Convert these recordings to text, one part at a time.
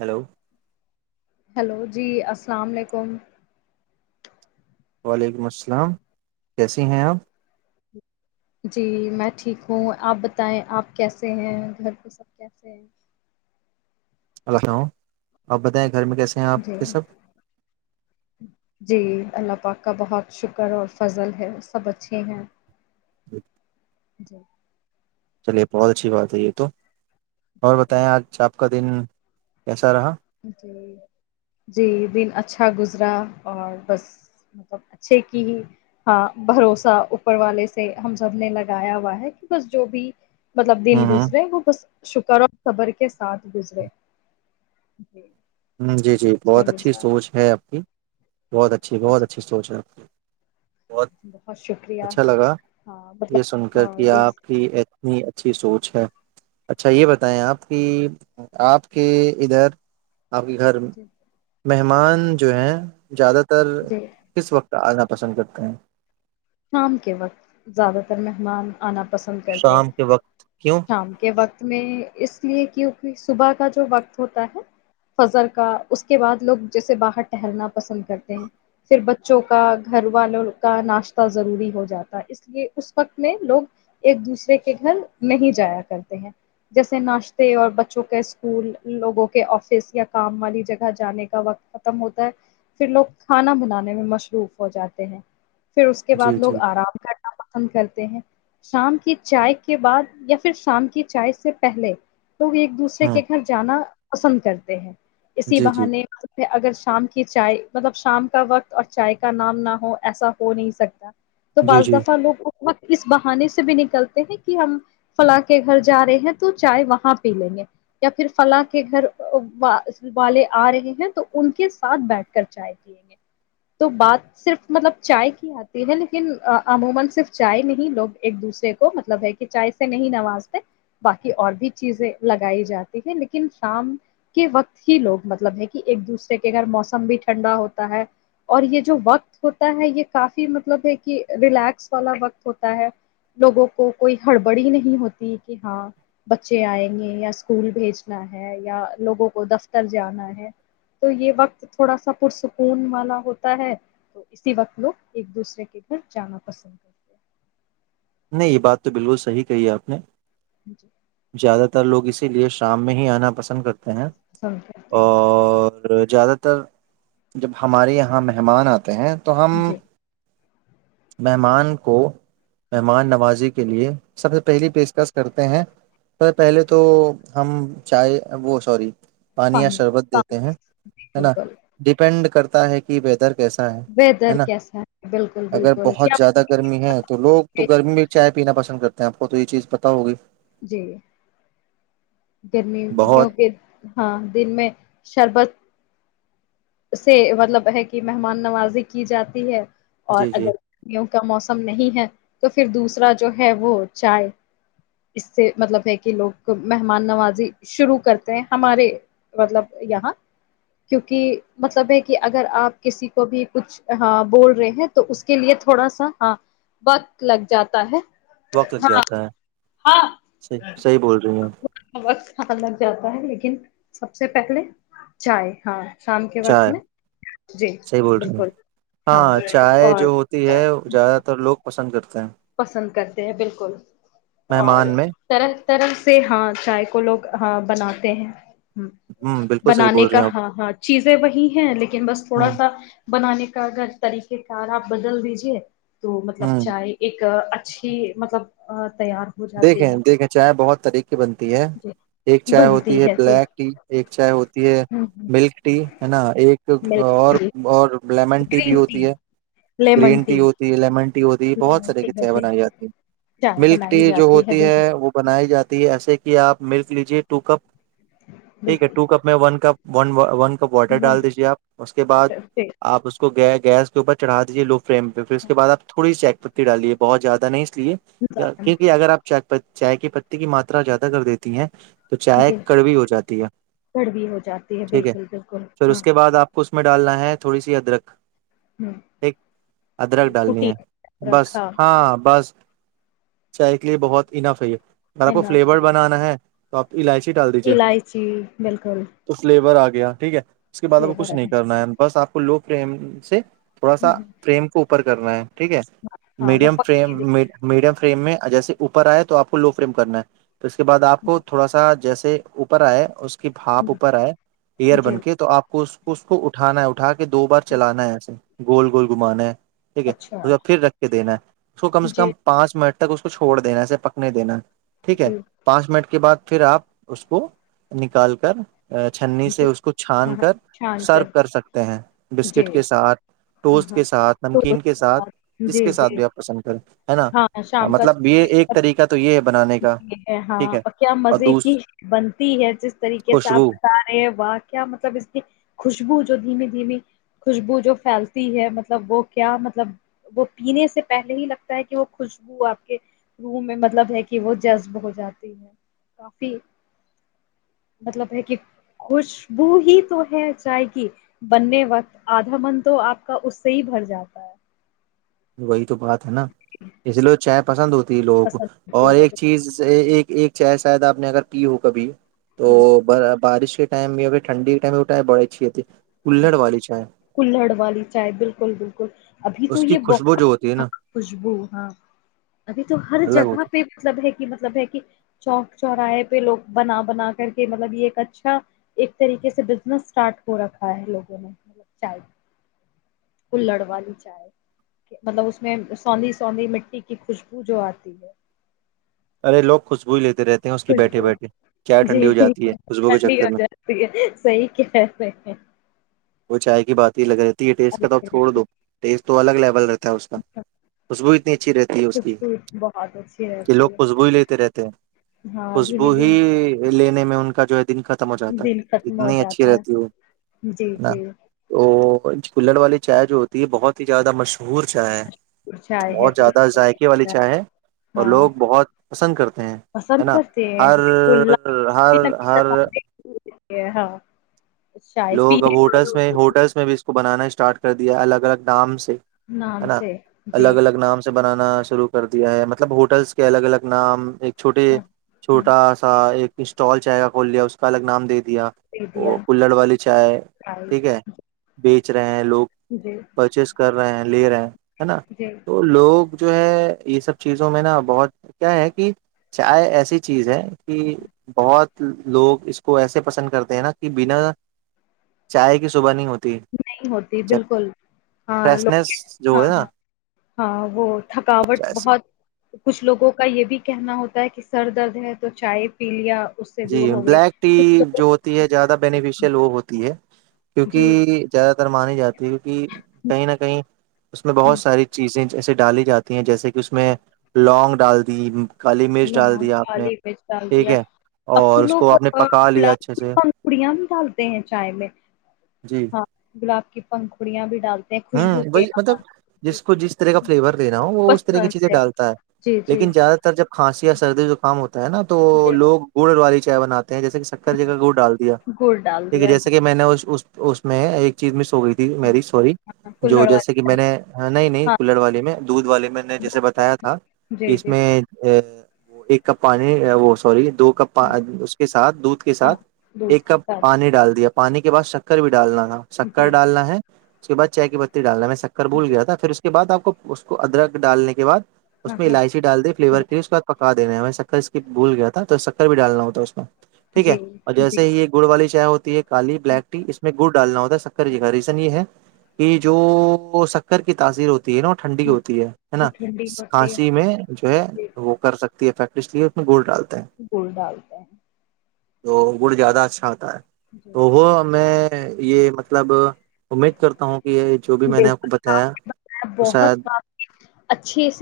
Hello hello جی السلام علیکم وعلیکم السلام کیسے ہیں آپ؟ جی میں ٹھیک ہوں آپ بتائیں آپ کیسے ہیں گھر پ سب کیسے ہیں اللہاؤ آپ بتائیں گھر میں کیسے ہیں آپ جی کے سب جی اللہ پاک کا بہت شکر اور فضل ہے سب اچھے ہیں جی [inaudible] چلیے بہت اچھی بات ہے یہ تو اور بتائیں آج چپ کا دن ایسا رہا جی جی دن اچھا گزرا اور بس مطلب اچھے کی ہی ہاں بھروسہ اوپر والے سے ہم سب نے لگایا ہوا ہے کہ بس جو بھی مطلب دن ہ ہ گزرے وہ بس شکر اور صبر کے ساتھ گزرے جی ہ جی جی اچھا بہت اچھی گزرا سوچ ہے آپ کی بہت اچھی بہت جی اچھی سوچ ہے آ بہت اچھا لگا ہاں مطلب یہ سن کر ہاں کہ یہ آپ کی اتنی اچھی سوچ ہے اچھا یہ بتائیں آپ کی آپ کے ادھر آپ کے گھر میں جی مہمان جو ہیں زیادہ ت تو جی کس وقت آنا پسند کرتے ہیں شام کے وقت زیادہ تر مہمان آنا پسند کرتے شام کے وقت کیوں شام کے وقت میں اس لیے کیونکہ صبح کا جو وقت ہوتا ہے فضر کا اس کے بعد لوگ جیسے باہر ٹہلنا پسند کرتے ہیں پھر بچوں کا گھر والوں کا ناشت ضروری ہو جاتا اس لیے اس وقت میں لوگ ایک دوسرے کے گھر نہیں جایا کرتے ہیں جیسے ناشتے اور بچوں کے اسکول لوگوں کے آفس یا کام والی جگہ جانے کا وقت ختم ہوتا ہے پھر لوگ کھانا بنانے میں مصروف ہو جاتے ہیں پھر اس کے بعد جی لوگ جی آرام کرنا پسند کرتے ہیں شام کی چائے کے بعد یا پھر شام کی چائے سے پہلے تووگ ایک دوسرے ہاں کے گھر جانا پسند کرتے ہیں اسی جی جی بہانے اگر شام کی چائے مطلب شام کا وقت اور چائے کا نام نہ ہو ایسا ہو ہو نہیں سکتا تو جی بعض جی دفعہ لوگ اس بہانے سے بھی نکلتے ہیں کہ ہم فلاں کے گھر جا رہے ہیں تو چائے وہاں پی لیں گے یا پھر فلاں کے گھر والے آ رہے ہیں تو ان کے ساتھ بیٹھ کر چائے پیئیں گے تو بات صرف مطلب یہ صرف رسمی کارروائیوں کے بارے میں نہیں ہے؛ لوگوں کو ایک دوسرے کی کمپنی کی ضرورت ہے - چائے بانٹنا اور شام کو ایک دوسرے کے گھر جانا تا یہ کافی مطلب ہے کہ ریلیکس والا وقت ہوتا ہے لوگوں کو کوئی ہڑبڑی نہیں ہوتی کہ ہاں بچے آئیں گے یا اسکول بھیجنا ہے یا لوگوں کو دفتر جانا ہے تو یہ وقت تھوڑا سا پرسکون والا ہوتا ہے تو اسی وقت لوگ ایک دوسرے کے گھر جانا پسند کرتے ہیں نہیں یہ بات تو بالکل صحی کہی آپ نے جی زیادہ لوگ اسی لیے شام میں ہی آنا پسند کرتے ہیں پسند کرتے ہیں اور اور زیادہ تر جب ہمارے یہاں مہمان آتے ہیں تو ہم جی مہمان کو مہمان نوازی کے لیے سب سے پہلی جی پیشکش کرتے ہیں سب سے پہلے تو ہم چائے وہ سوری پانی یا شربت دیتے ہیں ہے نا بالکل ڈیپینڈ کرتے ہے کہ ویدر کے ایسا ہے ہے ویدر نا کیسا ہے بالکل اگر بالکل بہت کیا زیادہ گرمی ہے تو لوگ تو گرمیی میں چائے پینا پسند کرتے ہیں آپ کو تو یہ چیز پتا ہوگی جی بہت گرمیوں کے ہاں دن میں شربت سے مطلب ہے کہ مہمان نوازی کی جاتی ہے اور جی جی اگر کا موسم نہیں ہے تو پھر دوسرا جو ہے وہ چائے اس سے مطلب ہے کہ لوگ مہمان نوازی شروع کرتے ہیں ہمارے مطلب یہاں کیونکہ مطلب ہے کہ اگر آپ کسی کو بھی کچھ بول رہے ہیں تو اس کے لیے تھوڑا سا ہاں وقت لگ جاتا ہے وقت لگ ہاں جاتا ہے ہاں صحی صحیح بول رہے ہ [unintelligible] وقت ہ لگ جاتا ہے لیکن سب سے پہلے چائے ہاں شام کے وقت چائے میں جی صحیح بول رہے ہیں بالکل ہاں چائے اور جو ہوتی ہے زیادہ تر لوگ پسند کرتے ہیں پسند کرتے ہیں بالکل اور مہمان میں طرح طرح سے ہاں چائے کو لوگ بناتے ہیں ہ ہ بالکل صحیح بنانے بول رہے کا ہیں آپ ہاں ہاں چیزیں وہی ہیں لیکن بس ہ تھوڑا سا بنانے کا اگرگر طریقے کا آپ بدل دیجیے تو مطلب ہ چاہے اچھی مطلب ااں [unintelligible] دیکھیں دیکھیں چائے بہت طریقے بنتی ہے جی ایک چائے بنتی ہوتی ہے جی بلیک ٹی ایک چائے ہوتی ہے ہوں ہوں ملک ٹی ہے نا ایک اور ملک ٹی اور لیمن ٹی بھی ہوتی ہے گرین ٹی ہوتی لیمن ہوتی بہت لیمن سارے ٹی کی چائے کہتے بنائی ہیں جاتی ہے چائے ملک ٹی بنائی جو جاتی ہوتی بالکل ہے وہ بنائی جاتی ہے ایسے کہ آپ ملک لیجے ٹو کپ ٹھیک ہے بالکل ٹو کپ میں one cup one one water ڈال دیجیے آپ اس کے بعد واٹر سے آپ اس کو گی گس کے اوپر چڑا جوگ فریم پہ پھر اس کے بع آپ تھوڑی چیک کر ک ڈالیے بہت زیادہ نہیں کیونکہ اگر آپ چ چائے کی پتی کی ماترا زیادہ کر دیتی ہیں تو چائے جی کڑوی ہو جاتی ہے کڑوی ہو جاتی ٹھیک ہے بالکل بالکل پھر ہاں اس کے بعد آپ اس میں ڈالنا ہے تھوڑی سی ادرک ہ ایک ادرک جی ڈالنی کٹی ہے بس رکھا ہاں بس چائے کے لیے بہت انناف ہے ہے سذر آپ ہے کو نا فلیور صحیح بنانا ہے ب الائچی بالکل ف ہے گیا ٹھیک ہے اس کے بعد ا کو کچھ نہیں کرنا ہے بس آپ لو فریم سے تھوڑا سا پرریم کو اوپر کرنا ہے ٹھیک ہے ہاں وہ میڈیم فم پکتی میڈیم فریم میں جیے اوپر آئے تو آپ کو لو فریم کرنا ہے تو اس کے بعد آپ کو جی تھوڑا سا جیسے اوپر آئے اس پھاپ اوپر آئے ایئر جی بن کے تو آپ کو اس اس کو اٹھانا ہے اٹھا کے دو بار چلانا ہے اسسے گول گول گھمانے ہے ٹھیک اچھا ہے پھر رکھ کے دینا ہے اس کو کم سے جی کم پانچ منٹ تک اس کو چھوڑ دینا سے پکنے دینا ٹھیک ہے جی پانچ منٹ کے بعد پھر آپ اس کو نکال کر چھننی سے جی اس کو ہاں چھان ہاں کر چھان سرو کر سکتے ہیں جی بسکٹ کے ساتھ ہاں ٹوس ہاں کے ساتھ تو نمکین اس کے ساتھ بعد جس جی کے ساتھ جی بھی آپ پسند کریں ج [inaudible] ہے نا ہاں مطلب یہ ایک طریقہ تو یہ بنانے کا ج ہاں ٹھیک ہے اور کیا مزے کی بنتی ہے جس طریقے سے آپ خوشبو بتا رہے ہیں واہ کیا مطلب اس کی خوشبو دھی دھی خوشبو جو پھیلتی ہے مطلب وہ کیا مطلب وہ پینے سے پہلے ہی لگتا ہے کہ وہ خوشبو آپ کے روح میں مطلب ہے کہ کہ وہ جذب ہو جاتی ہے کافی مطلب ہے کہ خوشبو ہی تو ہے چائے کہ بننے وقت آدھا من تو آپ کا اس سے ہی بھر جاتا ہے وہی تو بات ہے نا اس لے چیپ پسند ہو ت لوگوں پسند اور ایک لوگ چیز ایک ایک چے شاید آپ نے اگر کی ہو کبھی تو بارش ٹائم میں ا ٹھنی ٹائم اٹھ ہے بڑ اچیتی کلہڑ والی چائے بالکل بالکل ابھی تو اس کی یہ خوشبو بہت جو ہوتی ہے نا خوشبو ہاں ابھی تو ہر الگ جگہ ہوتی ہے. پہ مطلب ہے کہ مطلب ہے کہ چوک چوراہے پہ لوگ بنا بنا کر کے مطلب یہ ایک اچھا ایک طریقے سے بزنس اسٹارٹ ہو رکھا ہے لگوں نے مطب چاہ وہ لڑوا لیی چائے مطلب اس میں سوندھی سوندھی مٹی کی خوشبو جو آتی ہے ارے لگ خوش بوول لیتے رہتے ہیں اس کی بیٹھے بیٹھے چائے جی ٹھنڈی ہو جاتی ہے خوشبو کے ٹھنڈی چکر ہو میں جاتی ہے صحیح کیاتے وہ چائے کی بات ہی لگ رہے تھے یہ ٹیسٹ کا تھا توب تھوڑا دو ٹیسٹ الگ لیول رہ اس کا خوشبو اتنی اچھی رہتی ہے اس کی خوشبو بہت اچھی کہ لوگ رہتی ہے خوشبو ہی لیتے رہتے ہیں ہاں خوشبو دھیمے ہی دھیمے لینے میں ان کے [unintelligible] دن ختم ہو جاتا دن ہے ختم ہو اتنی اچھی جاتا ہے رہتی وہ جی جی [unintelligible] کلڑ والی چائے جو ہوتی ہے بہت ہی زیادہ مشہور چائے ہے مشہور چائے ہے بہت زیادہ ذائقے والی کل چائے ہے اور ہاں لوگ بہت پسند کرتے ہیں ہے پسند نا کرتے ہیں ہر بالکل ہر لال ہر قلعہ، [unintelligible] لوگ اب پینے ہوٹلس والوں میں کو ہوٹلس میں بھی اس کو بنانا اسٹارٹ کر دیا الگ الگ نام سے ہے نام نا سے جی الگ الگ نام سے بنانا شروع کر دیا ہے مطلب ہوٹلس کے الگ الگ نام ایک چھوٹیے ہاں ہاں چھوٹا سا ایک اسٹال چاہ گ کھول لیا اس کا الگ نام د دیا دے وہ دیا کلڑ والی چائے چائے ٹھیک ہے بیچ چار لوگ جی پرچیز کر لے رہے ہیں ہے نا جی تو لوگ جو ہے یہ سب چیزوں میں نا بہت کیا ہے کہ چائے ایسی چیز ہے کہ بہت لوگ اس کو ایسے پسند کرتے ہیں نا کہ بنا چائے کی صبح نہیں ہوتی نہیں ہوتی بالکل ہاں لوک فریشنیس ہاں جو ہے ہاں نا ہاں وہ تھکاوٹ چائے سے بہت کچھ لوگوں کا یہ بھی کہنا ہوتا ہے کہ سر درد ہے تو چائے پی لیا اس سے جی دور ہو گئی بلیک کچھ ٹی لوگوں جو ہوتی ہے زیادہ بینیفیشیل وہ ہوتی ہے جی کیونکہ زیادہ تر مانے جاتے کیک کہ کہیں نہ کہیں اس میں بہت ہوں، ساری چیزیں جسے ڈالی جاتی ہیں جیسے کہ اس میں لونگ ڈال دی کالی مرچ ڈال لونگ دیا آپ نے کالی مرچ ڈال ٹھیک دیا ہے اب تو اور اس لوگ کو آپ نے پکا لیا گلاب اچھے کی سے پنگڑیاں بھی ڈالتے ہیں چائے میں جی ہاں گلاب کی پنکھڑیا بھی ڈالتے ہیں ہوں خوشبو کے وہی مطلب ہمارے جی جس کو جس طرح کا فلیور لینا ہو وہ اس طرح کی چیزیں ڈالتا ہے جی جی لیکن زیادہ تر جب کھانسی یا سردی جو کام ہوتا ہے نا تو جی لوگ گڑ والی جناات جیسے کہ شکر جگہ گوڑ ڈال دیا گڑ ڈال ٹھیک ہے دیا جیسے جی کہ میں نے اس میں ایک چیز م ہو گئی تھی ہاں میری سوری ہاں، جو کلہڑ جیسے والی کہ میں چائے، نے نہیں نہیں ہاں کولر والے میں دودھ والے میں نے جیسے دودھ ڈال بتایا تھا دیا، کہ جی اس جی میں ایک کپ پانی وہ سوری دو کپ ہوں۔ اس کے ساتھ دودھ کے ہاں ساتھ ایک دودھ کے کپ ساتھ پانی ڈال دیا پانی کے بع شکر بھی ڈالنا ن شکر جی ڈالنا ہے اس کے بع چائے کی پتی ڈال رہا میں کر بھول جی گیا تھا پھر اس کے بعد آپ کو اس کو ادرک ڈالنے کے بعد ہاں اس میں ہاں اللاائچی ڈال دیے فلیور کے لی اس کے بعد پکا دینے میں شکر کی بھول گیا تھا تو شکر بھی ڈالنا ہوتا ہے اس میں ٹھیک ہے جی اور جیس جی ہی یہ گڑ والی کیا ہوتی ہے کالی بلیک ٹی اس میں گڑ ڈالنا ہوتا سکر جی کا ریزن یہ ہے یہ جو شکار کی تاثیر ہو تینوں ٹھنڈی ہاں ہوتی ہے ہے تو نا ٹھنڈی ہوتی ہے کھانسی میں جو ہے جی، وہ کر سک تی ہے فیکٹریٹ اس میں گول ڈال گول ڈالتا ہے تو گڑ زیادہ اچھا تا ہے جی تو جی وہ میں یہ ما مطلب کرتا ہوں کہ یہ جو بھی میں نے [unintelligible] آپ کو بتایا وہ شاید وہی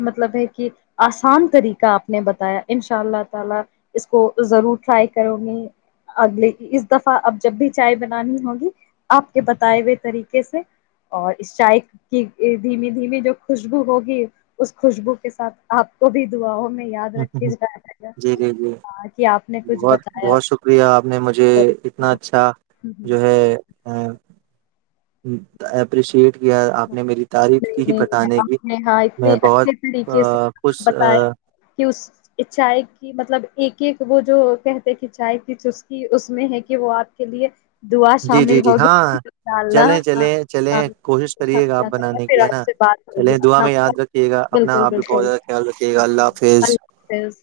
مطلب ہے کہ آسان طریقہ آپ نے بتایا ان شاء اللہ تعالی اس کو ضرور ٹرائی کروں گی اگلے اس دفعہ اب جب بھی چائے بنا نانی ہوں گی آپ کے بتائے ہوئے طریقے سے اور چائے کی دھی دھیمی جو خوشبو ہوگی اس خوشبو کے ساتھ آپ کو بھی دعاؤں میں یاد ہمم ہمم رکھے ہمم جائے گا جی جی جی ہاں، کہ آپ نے کچھ بہت بتایا بہت شکریہ آپ نے مجھے اتنا اچھا جو ہے ہمم ہمم ایپریشٹ کیا آپ نے میری تعریف کی نہیں ہی نہیں بتانے کی آپ نے ہاں میں اتنے بہت اچھے طریقے خوش اچھا ہے کی مطلب ایک ایک وہ جو کہتے کہ ا چائی کی اس میں ہے کہ وہ آپ کے لیے دعا جی جی شامل جی ہوگی ہاں انشاء اللہ چلیں ہاں چلیں ہاں چلیں کوشش کریے گا آپ بنانے کی پھر ہے آپ نا سے بات ہوگی چلے دعا اپنا میں یاد رکھیے گا اپنا بالکل آپ بھی بہت بالکل زیادہ خیال رکھیے گا اللہ جی حافظ اللہ حافظ